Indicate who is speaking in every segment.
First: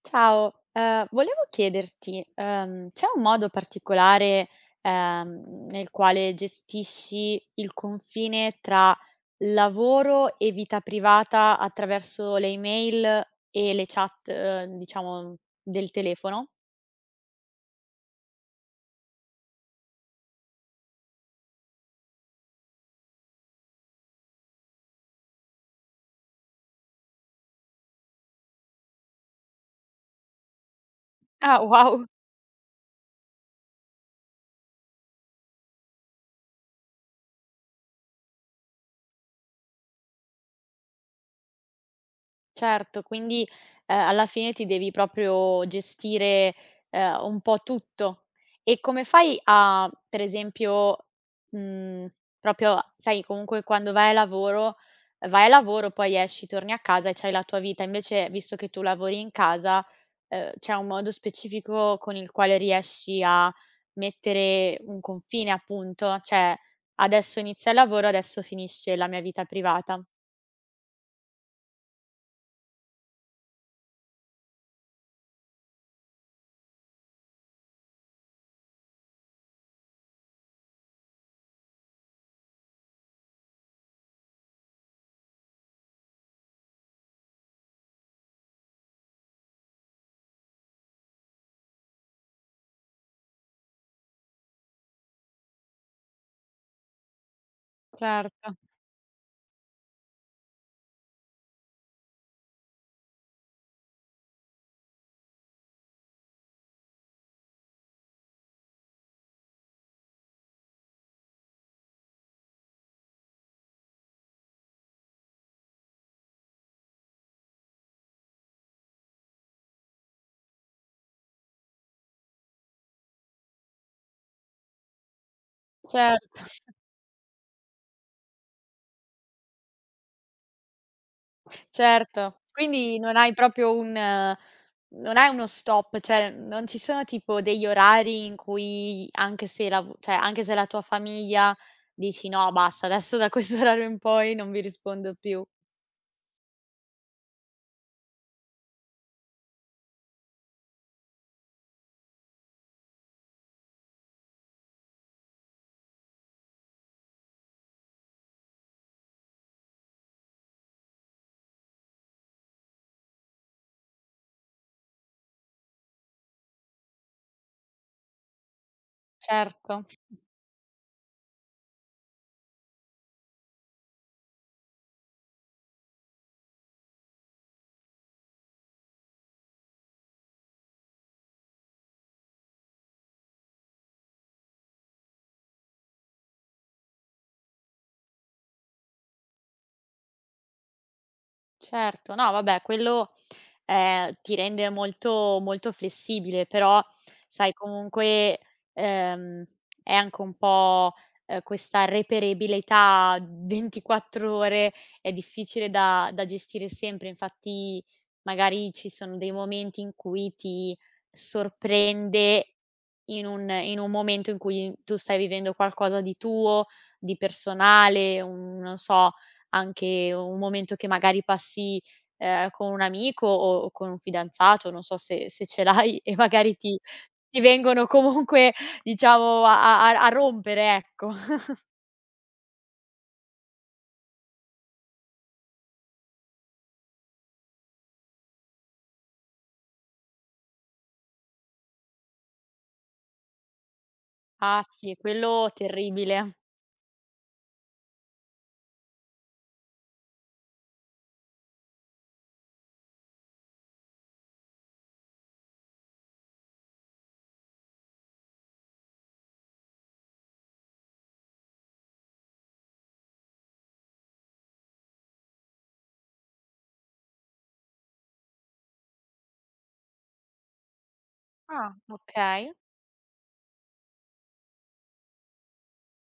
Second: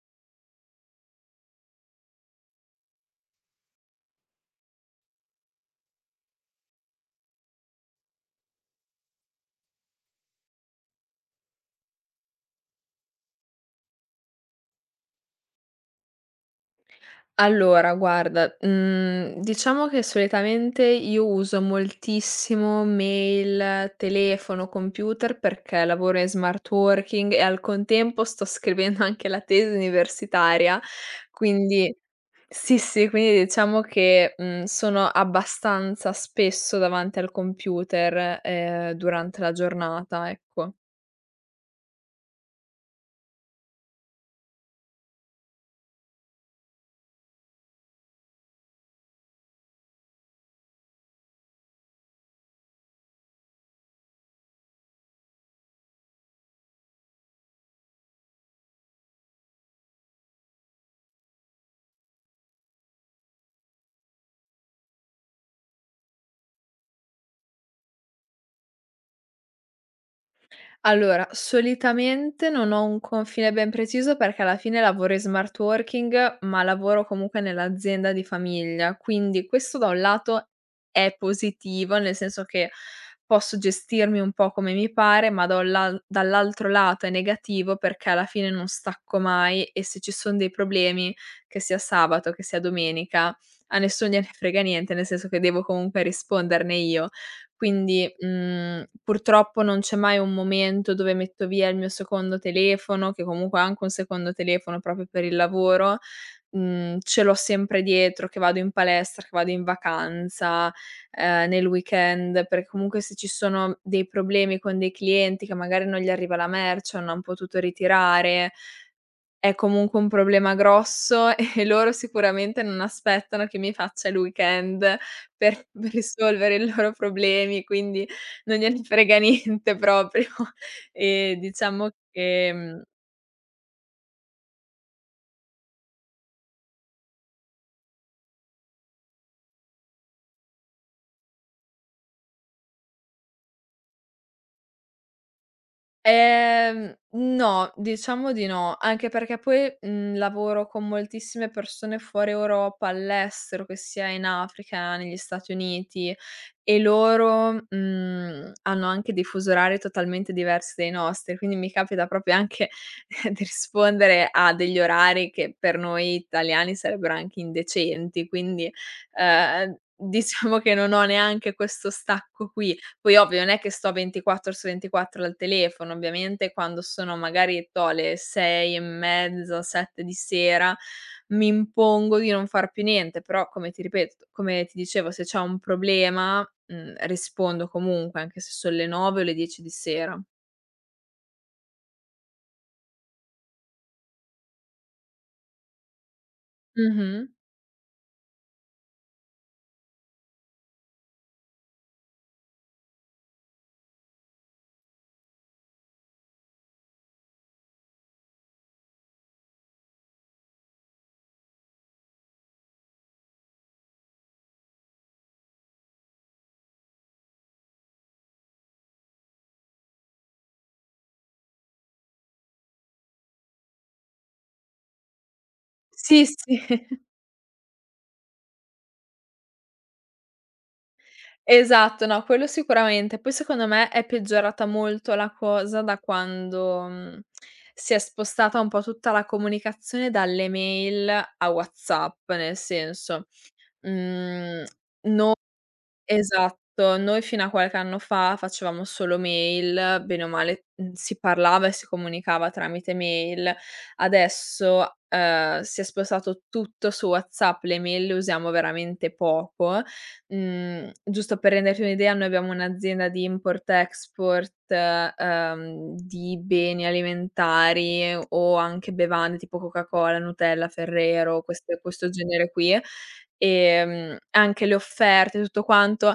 Speaker 1: Ciao, volevo chiederti, c'è un modo particolare, nel quale gestisci il confine tra lavoro e vita privata attraverso le email e le chat, diciamo del telefono?
Speaker 2: Allora guarda, diciamo che solitamente io uso moltissimo mail, telefono, computer perché lavoro in smart working e al contempo sto scrivendo anche la tesi universitaria,
Speaker 1: Ah
Speaker 2: quindi
Speaker 1: wow!
Speaker 2: sì, sì, quindi diciamo che, sono abbastanza spesso davanti al computer, durante la giornata, ecco.
Speaker 1: Certo, quindi, alla fine ti devi proprio gestire, un po' tutto. E come fai a per esempio, mhmm, proprio sai comunque quando vai a lavoro, poi esci, torni a casa e c'hai la tua vita, invece visto che tu lavori in casa, c'è un modo specifico con il quale riesci a mettere un confine appunto? Cioè: "Adesso inizia il lavoro, adesso finisce la mia vita privata."
Speaker 2: Allora, solitamente non ho un confine ben preciso perché alla fine lavoro in smart working, ma lavoro comunque nell'azienda di famiglia, quindi questo da un lato è positivo, nel senso che posso gestirmi un po' come mi pare, ma dall'altro lato è negativo perché alla fine non stacco mai e se ci sono dei problemi, che sia sabato, che sia domenica, a nessuno gliene frega niente, nel senso che devo comunque risponderne io quindi,
Speaker 1: Certo,
Speaker 2: mhmm, purtroppo non c'è mai un momento dove metto via il mio secondo telefono, che comunque ho anche un secondo telefono proprio per il lavoro, ce l'ho sempre dietro, che vado in palestra, che vado in vacanza, nel weekend, perché comunque se ci sono dei problemi con dei clienti che magari non gli arriva la merce o non han potuto ritirare è comunque un problema grosso e loro sicuramente non aspettano che mi faccia il weekend per risolvere
Speaker 1: certo.
Speaker 2: i loro problemi, quindi non gliene frega niente proprio. E diciamo
Speaker 1: Certo.
Speaker 2: che, mhmm
Speaker 1: Quindi non hai proprio un non hai uno stop, cioè non ci sono tipo degli orari in cui anche se lav cioè anche se la tua famiglia dici: "No basta, adesso da questo orario in poi non vi rispondo più."
Speaker 2: No, diciamo di no, anche perché poi, lavoro con moltissime persone fuori Europa, all'estero, che sia in Africa, negli Stati Uniti e loro, hanno anche dei fusi orari totalmente diversi dai nostri, quindi mi capita proprio anche di rispondere a degli orari che per noi italiani sarebbero anche indecenti, quindi,
Speaker 1: Certo,
Speaker 2: ehm, diciamo che non ho neanche questo stacco qui. Poi ovvio, non è che sto 24 su 24 al telefono, ovviamente quando sono magari, toh, le 6 e mezza, 7 di sera, mi impongo di non far più niente, però come ti dicevo, se c'è un problema, rispondo comunque, anche se son le 9 o le 10 di sera.
Speaker 1: certo. No vabbè, quello ti rende molto molto flessibile, però
Speaker 2: Mh-mh.
Speaker 1: sai comunque, ehm, è anche un po', questa reperibilità 24 ore è difficile da da gestire sempre. Infatti magari ci sono dei momenti in cui ti sorprende in un momento in cui tu stai vivendo qualcosa di tuo, di personale, un non so, anche un momento che magari passi, con un amico o con un fidanzato, non so se se ce l'hai e
Speaker 2: Sì, sì.
Speaker 1: magari ti vengono comunque diciamo a a a rompere, ecco.
Speaker 2: Esatto, no, quello sicuramente. Poi secondo me è peggiorata molto la cosa da quando, si è spostata un po' tutta la comunicazione dalle mail a WhatsApp, nel senso,
Speaker 1: Ah
Speaker 2: mhmm
Speaker 1: sì, quello terribile.
Speaker 2: Esatto, noi fino a qualche anno fa facevamo solo mail, bene o male, si parlava e si comunicava tramite mail. Adesso, si è spostato tutto su WhatsApp, le mail le usiamo veramente poco. Giusto per renderti un'idea, noi abbiamo un'azienda di import-export, di beni alimentari o anche bevande tipo Coca-Cola, Nutella, Ferrero,
Speaker 1: Ah,
Speaker 2: queste questo genere
Speaker 1: okay.
Speaker 2: qui. Anche le offerte, tutto quanto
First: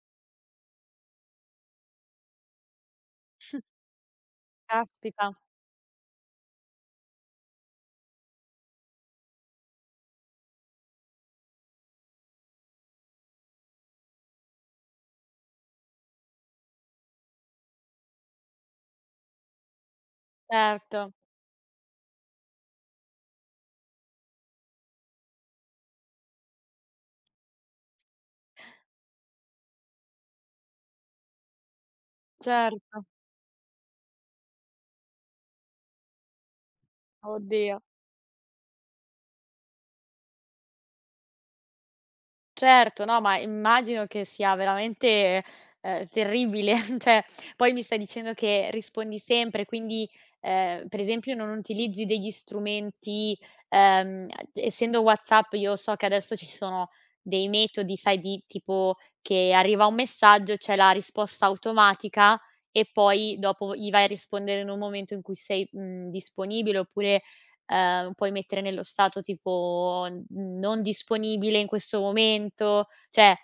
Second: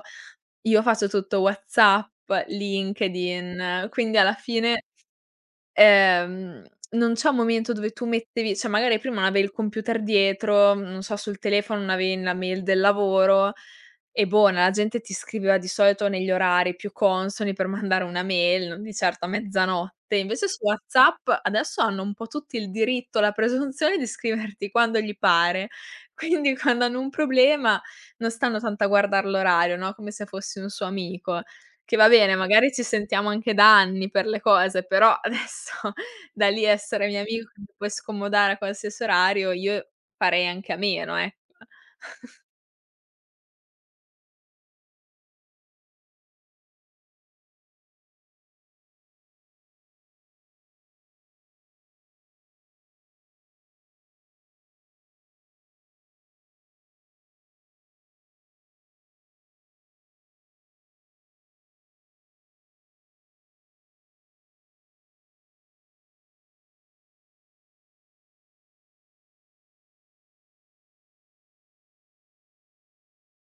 Speaker 2: io faccio tutto WhatsApp, LinkedIn, quindi alla fine,
Speaker 1: Caspita,
Speaker 2: ehm, non c'è un momento dove tu mettevi, cioè magari prima non avevi il computer dietro, non so, sul telefono non avevi la mail del lavoro, e buona, la gente ti scriveva di solito negli orari più consoni per mandare una mail, non di certo a mezzanotte. Invece su
Speaker 1: certo,
Speaker 2: WhatsApp adesso hanno un po' tutti il diritto, la presunzione di scriverti quando gli pare. Quindi quando hanno un problema non stanno tanto a guardar l'orario, no, come se fossi un suo amico. Che va bene, magari ci
Speaker 1: certo.
Speaker 2: sentiamo anche da anni per le cose, però adesso da lì a essere mio amico che mi
Speaker 1: Oddio.
Speaker 2: puoi scomodare a qualsiasi orario, io farei anche a meno, ecco.
Speaker 1: Certo, no, ma immagino che sia veramente, terribile. Cioè, poi mi stai dicendo che rispondi sempre, quindi, per esempio non utilizzi degli strumenti, ehm, essendo WhatsApp io so che adesso ci sono dei metodi, sai, di tipo che arriva un messaggio, c'è la risposta automatica e poi dopo gli vai a rispondere in un momento in cui sei, mhmm, disponibile oppure puoi mettere nello stato tipo n non disponibile in questo momento, cioè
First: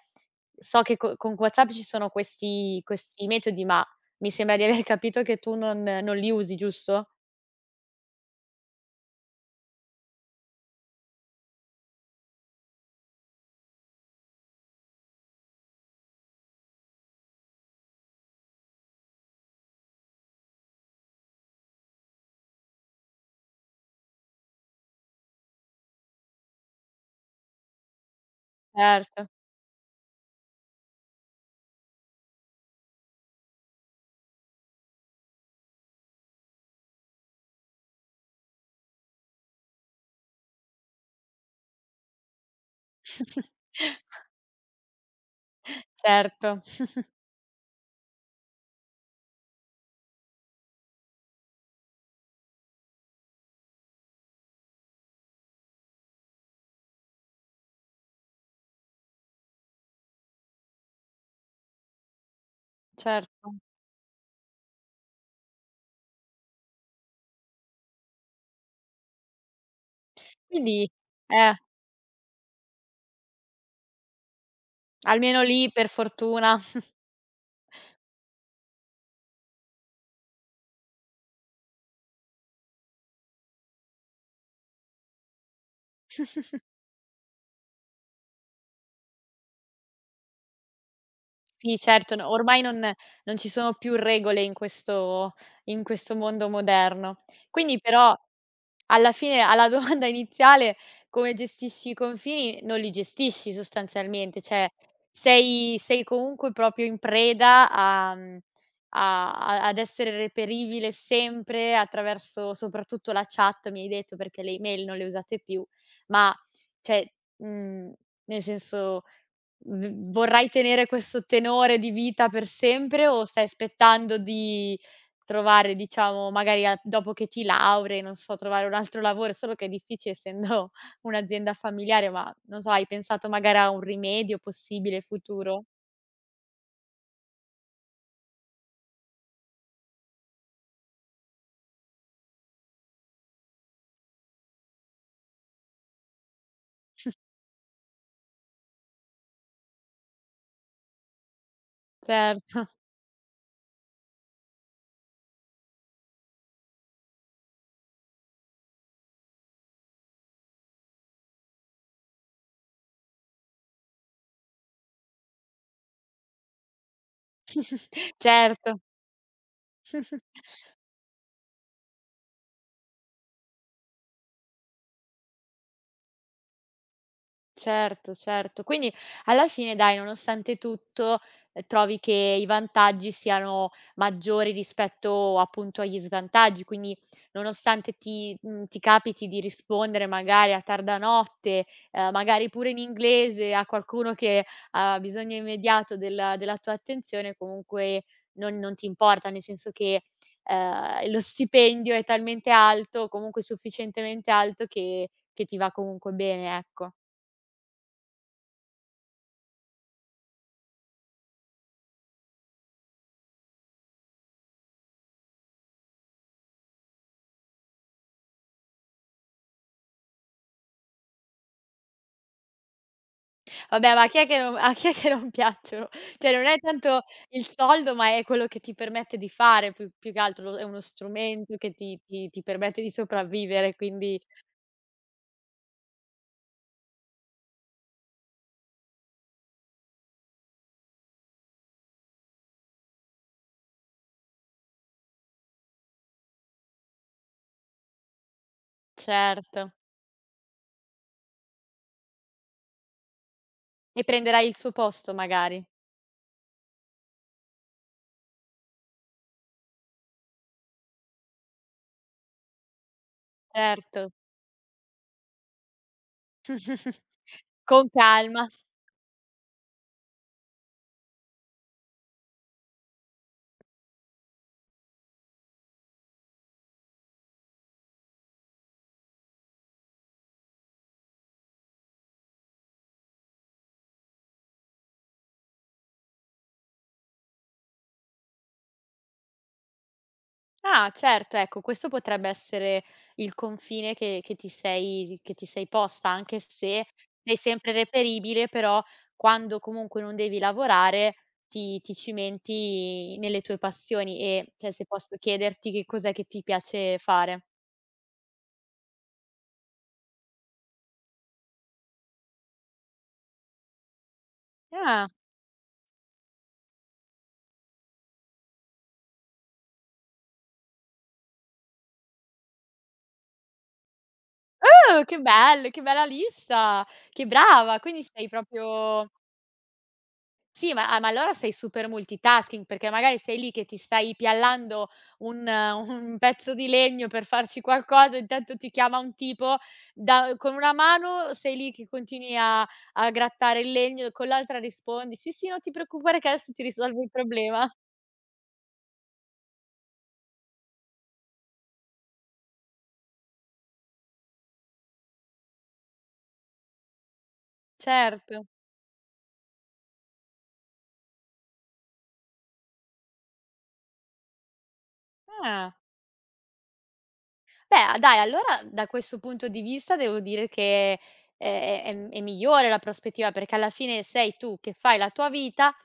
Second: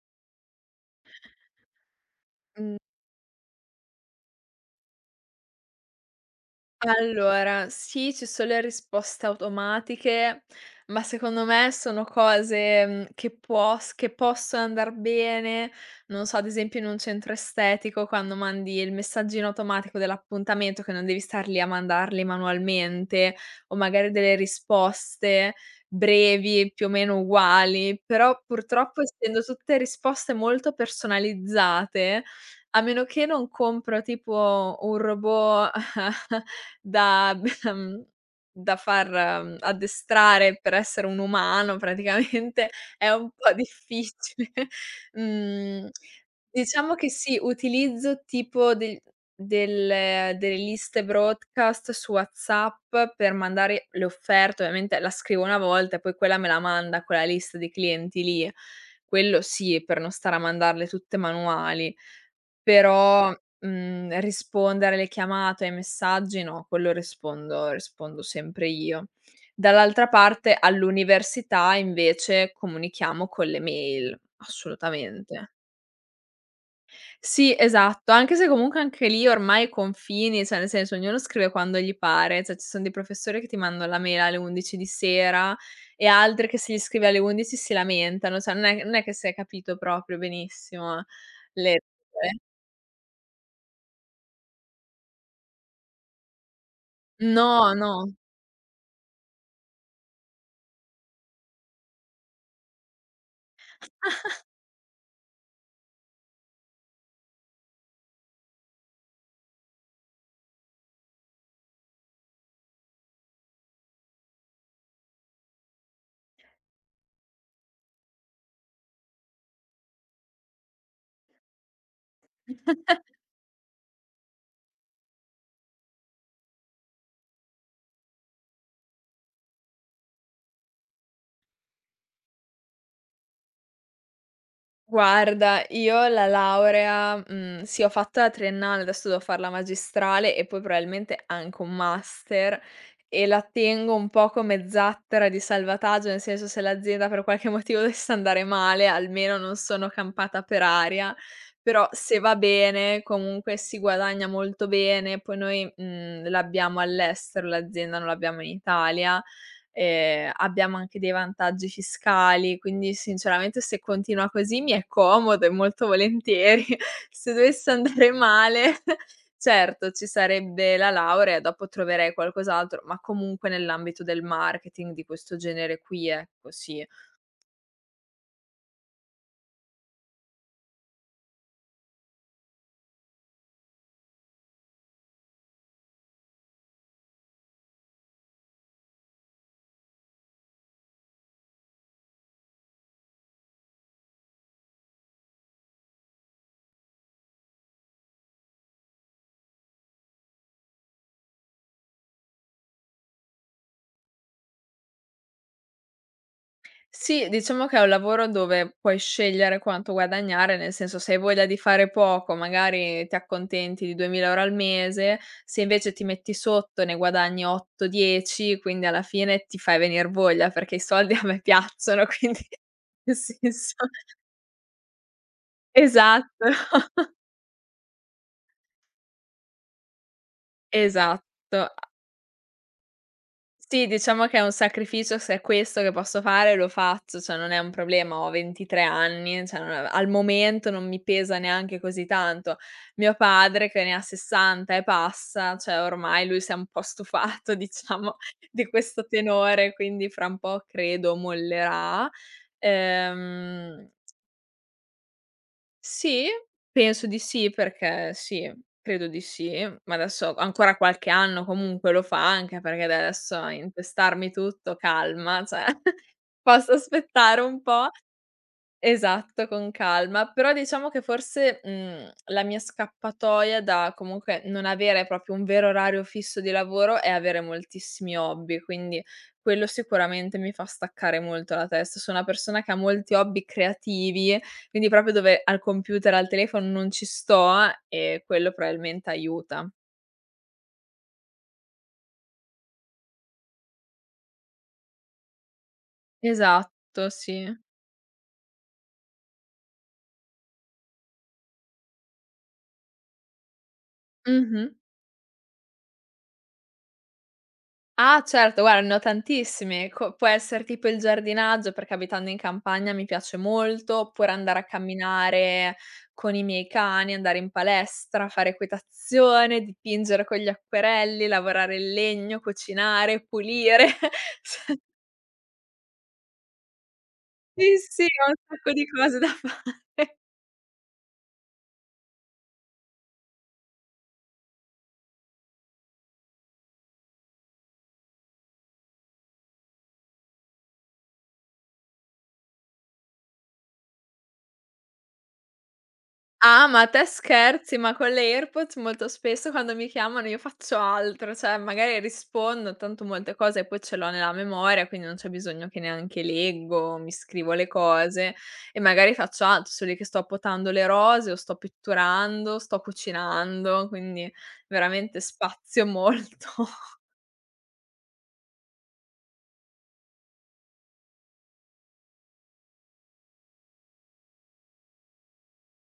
Speaker 1: so che co con WhatsApp ci sono questi metodi, ma mi sembra di aver capito che tu non non li usi, giusto?
Speaker 2: Allora, sì, ci sono le risposte automatiche, ma secondo me sono cose, che puos che possono andar bene, non so, ad esempio in un centro estetico quando mandi il messaggino automatico dell'appuntamento che non devi star lì a mandarli manualmente, o magari delle risposte brevi, più o meno uguali, però purtroppo
Speaker 1: Certo.
Speaker 2: essendo tutte risposte molto personalizzate, a meno che non compro tipo un robot da da far addestrare per essere un umano praticamente è un po' difficile. Mhmm,
Speaker 1: Certo,
Speaker 2: diciamo che sì, utilizzo tipo delle liste broadcast su WhatsApp per mandare le offerte, ovviamente la scrivo una volta e poi quella me la manda quella lista di clienti lì. Quello sì, per non stare a mandarle tutte manuali. Però,
Speaker 1: certo.
Speaker 2: mhmm, rispondere alle chiamate, ai messaggi no, quello rispondo sempre io. Dall'altra parte
Speaker 1: Quindi eh,
Speaker 2: all'università invece comunichiamo con le mail,
Speaker 1: almeno
Speaker 2: assolutamente.
Speaker 1: lì per fortuna.
Speaker 2: Sì, esatto, anche se comunque anche lì ormai i confini, cioè nel senso ognuno scrive quando gli pare, cioè ci sono dei professori che ti mandano la mail alle 11 di sera e altri che se gli scrivi alle 11 si lamentano, cioè non è che si è capito proprio benissimo le
Speaker 1: Sì certo, no
Speaker 2: regole.
Speaker 1: ormai non non ci sono più regole in questo mondo moderno.
Speaker 2: No,
Speaker 1: Quindi
Speaker 2: no.
Speaker 1: però alla fine, alla domanda iniziale, come gestisci i confini, non li gestisci sostanzialmente, cioè sei sei comunque proprio in preda a mhmm, a a ad essere reperibile sempre attraverso soprattutto la chat, mi hai detto, perché le email non le usate più, ma cioè, mhmm, nel senso v vorrai tenere questo tenore di vita per sempre o stai aspettando di trovare, diciamo, magari a dopo che ti laurei, non so, trovare un altro lavoro, solo che è difficile essendo un'azienda familiare, ma non so, hai pensato magari a un rimedio possibile
Speaker 2: Guarda,
Speaker 1: futuro?
Speaker 2: io la laurea, sì ho fatto la triennale, adesso devo far la magistrale e poi probabilmente anche un master e la tengo un po' come zattera di salvataggio, nel senso se l'azienda per qualche motivo dovesse andare male, almeno non sono campata per aria, però se va
Speaker 1: Certo,
Speaker 2: bene comunque si guadagna molto bene, poi noi, l'abbiamo all'estero l'azienda, non l'abbiamo in Italia, abbiamo anche dei vantaggi fiscali, quindi sinceramente se continua così mi è comodo e molto volentieri. Se dovesse andare male,
Speaker 1: certo.
Speaker 2: certo ci sarebbe la laurea e dopo troverei qualcos'altro, ma comunque nell'ambito del marketing, di questo genere qui, ecco, sì.
Speaker 1: Certo, certo. Quindi alla fine dai, nonostante tutto, trovi che i vantaggi siano maggiori rispetto appunto agli svantaggi, quindi nonostante ti mhmm, ti capiti di rispondere magari a tarda notte, magari pure in inglese a qualcuno che ha bisogno immediato del della tua attenzione, comunque non non ti importa, nel senso che, lo stipendio è talmente alto, comunque sufficientemente alto che ti va comunque bene, ecco.
Speaker 2: Sì, diciamo che è un lavoro dove puoi scegliere quanto guadagnare, nel senso se hai voglia di fare poco magari ti accontenti di 2.000 € al mese, se invece ti metti sotto ne guadagni 8, 10, quindi alla fine ti fai venir voglia perché i soldi a me piacciono, quindi nel senso
Speaker 1: Vabbè, ma a chi è che non a chi è che non piacciono? Cioè,
Speaker 2: esatto,
Speaker 1: non è tanto il soldo, ma è quello che ti permette di fare più più che altro, lo è uno strumento
Speaker 2: esatto.
Speaker 1: che ti ti ti permette di sopravvivere,
Speaker 2: Sì,
Speaker 1: quindi
Speaker 2: diciamo che è un sacrificio, se è questo che posso fare lo faccio, cioè non è un problema, ho 23 anni, cioè non è al momento non mi pesa neanche così tanto. Mio padre che ne ha 60 e passa, cioè ormai lui si è un po' stufato diciamo di questo
Speaker 1: certo.
Speaker 2: tenore, quindi fra un po' credo mollerà. Ehm
Speaker 1: E prenderai il suo posto magari,
Speaker 2: sì, penso di sì, perché sì, credo di sì, ma adesso ancora qualche anno comunque lo fa, anche perché da adesso a
Speaker 1: certo.
Speaker 2: intestarmi tutto, calma, cioè posso aspettare un po'.
Speaker 1: Con calma.
Speaker 2: Esatto, con calma. Però diciamo che forse, la mia scappatoia da comunque non avere proprio un vero orario fisso di lavoro è avere moltissimi hobby, quindi quello sicuramente mi fa staccare molto la testa. Sono una persona che ha molti hobby creativi, quindi proprio dove al computer, al telefono non ci sto e quello probabilmente aiuta.
Speaker 1: Ah, certo, ecco, questo potrebbe essere il confine che ti sei posta, anche se
Speaker 2: Esatto,
Speaker 1: sei
Speaker 2: sì.
Speaker 1: sempre reperibile, però quando comunque non devi lavorare ti ti cimenti nelle tue passioni e,
Speaker 2: Mh-mh.
Speaker 1: cioè, se posso chiederti che cos'è che ti piace fare.
Speaker 2: Ah certo, guarda ne ho tantissimi. Co può essere tipo il giardinaggio, perché abitando in campagna mi piace molto, oppure andare a
Speaker 1: Ah.
Speaker 2: camminare con i miei cani, andare in palestra, fare equitazione, dipingere con gli acquerelli, lavorare il legno, cucinare, pulire.
Speaker 1: Che bello, che bella lista, che
Speaker 2: Sì,
Speaker 1: brava,
Speaker 2: sì,
Speaker 1: quindi sei
Speaker 2: ho un sacco di
Speaker 1: proprio
Speaker 2: cose da fare.
Speaker 1: sì, ma ah, ma allora sei super multitasking, perché magari sei lì che ti stai piallando un un pezzo di legno per farci qualcosa, intanto ti chiama un tipo da con una mano sei lì che continui a a grattare il legno, con l'altra rispondi: "Sì, sì, non ti preoccupare che adesso ti
Speaker 2: Ah, ma
Speaker 1: risolvo
Speaker 2: te
Speaker 1: il problema."
Speaker 2: scherzi, ma con le AirPods molto spesso quando mi chiamano io faccio altro, cioè magari rispondo, tanto molte cose poi ce l'ho nella memoria, quindi non c'è bisogno che neanche leggo, mi scrivo le cose
Speaker 1: Certo.
Speaker 2: e magari faccio altro, sono lì che sto potando le rose o sto pitturando, sto cucinando, quindi veramente
Speaker 1: Ah.
Speaker 2: spazio molto.
Speaker 1: Beh, dai, allora da questo punto di vista devo dire che è migliore la prospettiva, perché alla fine sei tu che fai la tua vita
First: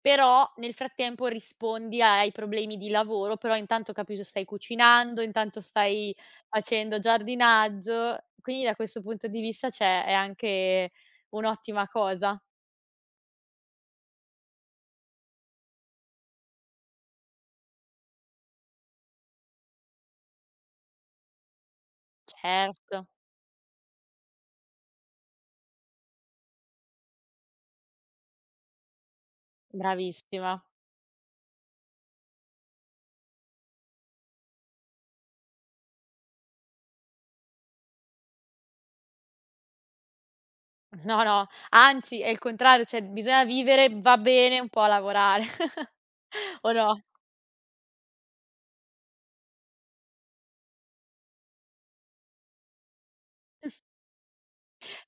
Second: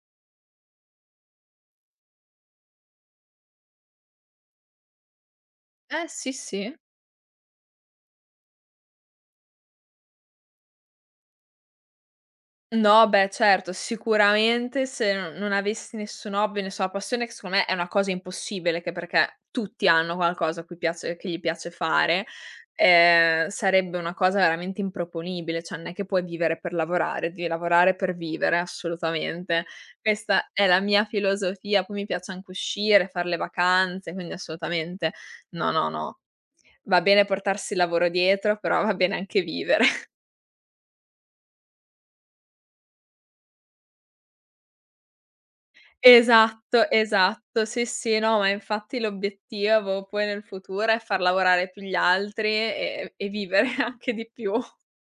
Speaker 1: però nel frattempo rispondi ai problemi di lavoro, però intanto capito stai cucinando, intanto
Speaker 2: Eh
Speaker 1: stai
Speaker 2: sì, sì.
Speaker 1: facendo giardinaggio, quindi da questo punto di vista c'è è anche un'ottima cosa.
Speaker 2: No, beh, certo, sicuramente se non avessi nessun hobby, nessuna passione, che secondo me è una cosa impossibile, che perché tutti hanno qualcosa a cui piace che gli piace fare,
Speaker 1: Certo,
Speaker 2: sarebbe una cosa veramente improponibile, cioè non è che puoi vivere per lavorare, devi lavorare per vivere, assolutamente. Questa
Speaker 1: bravissima.
Speaker 2: è la mia filosofia, poi mi piace anche uscire, far le vacanze, quindi assolutamente no, no, no. Va bene portarsi il lavoro dietro, però va bene anche vivere.
Speaker 1: No, no, anzi è il contrario, cioè bisogna vivere, va bene un po' lavorare o
Speaker 2: Esatto,
Speaker 1: no?
Speaker 2: esatto. Sì, sì, no, ma infatti l'obiettivo poi nel futuro è far lavorare più gli altri e vivere anche di più.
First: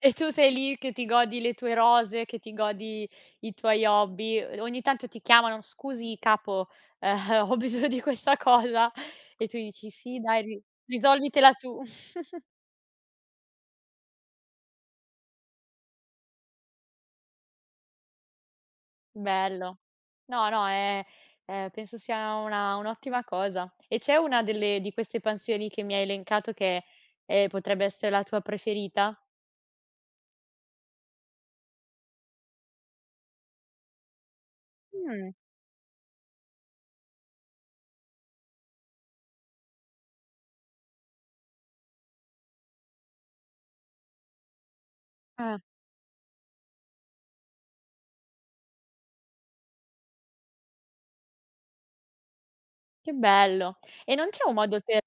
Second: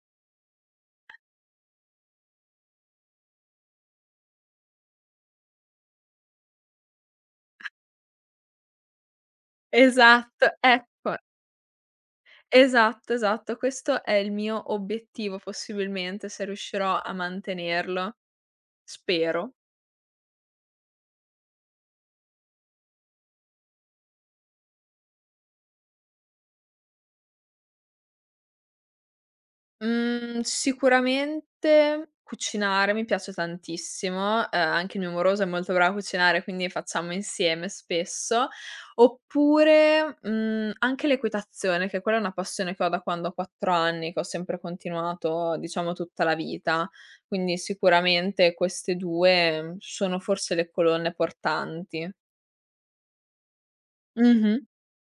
Speaker 1: E tu sei lì che ti godi le tue rose, che ti godi i tuoi hobby. Ogni tanto ti chiamano: "Scusi capo, ehm, ho bisogno di questa cosa" e tu dici: "Sì dai,
Speaker 2: Esatto,
Speaker 1: ri
Speaker 2: ecco.
Speaker 1: risolvitela tu."
Speaker 2: Esatto, esatto. Questo è il mio obiettivo possibilmente, se riuscirò a mantenerlo. Spero.
Speaker 1: Bello. No, no, è penso sia una un'ottima cosa. E c'è una delle di queste pansioni che mi hai elencato che, potrebbe essere la tua preferita?
Speaker 2: Mhmm, Sicuramente cucinare mi piace tantissimo, anche il mio
Speaker 1: Mh,
Speaker 2: moroso è molto bravo a cucinare, quindi facciamo insieme spesso. Oppure, anche l'equitazione, che quella è una passione che ho da quando ho 4 anni, che ho sempre continuato,
Speaker 1: eh.
Speaker 2: diciamo, tutta la vita. Quindi sicuramente queste 2 sono forse le colonne portanti.
Speaker 1: Che bello. E non c'è un
Speaker 2: Mh-mh.
Speaker 1: modo per,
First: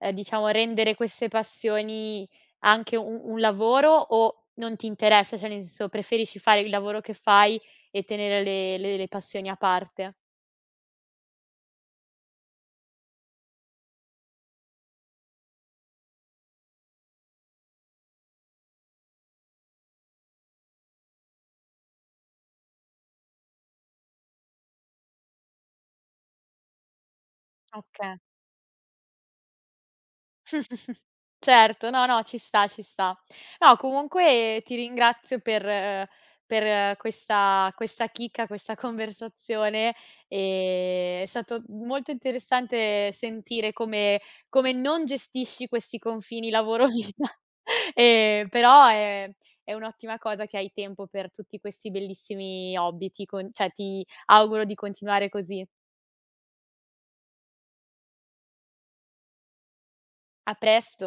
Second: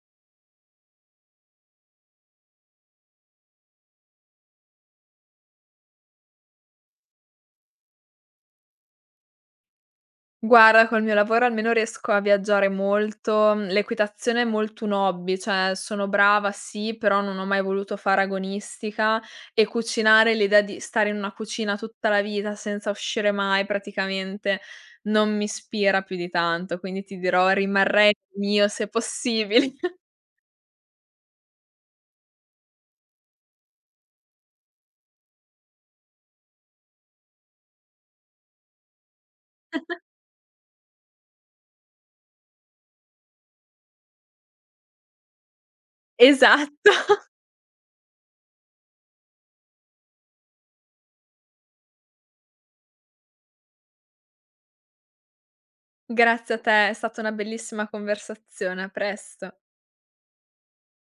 Speaker 1: diciamo rendere queste passioni anche un lavoro o non ti interessa? Cioè nel senso, preferisci fare il lavoro che fai e tenere le passioni a parte?
Speaker 2: Guarda, col mio lavoro almeno riesco a viaggiare molto. Mhmm, L'equitazione è molto un hobby, cioè sono brava sì, però non ho mai voluto fare agonistica e cucinare, l'idea di stare in una cucina tutta la vita senza uscire mai praticamente non mi ispira più di tanto, quindi ti dirò rimarrei
Speaker 1: Okay.
Speaker 2: mio se possibile.
Speaker 1: Certo, no, no, ci sta, ci sta. No, comunque ti ringrazio per questa questa chicca, questa conversazione, è stato molto interessante sentire come come non gestisci questi confini
Speaker 2: Esatto.
Speaker 1: lavoro-vita, però è un'ottima cosa che hai tempo per tutti questi bellissimi hobby, ti con cioè ti auguro di continuare così.
Speaker 2: Grazie a te, è stata una bellissima conversazione. A presto.
Speaker 1: A presto.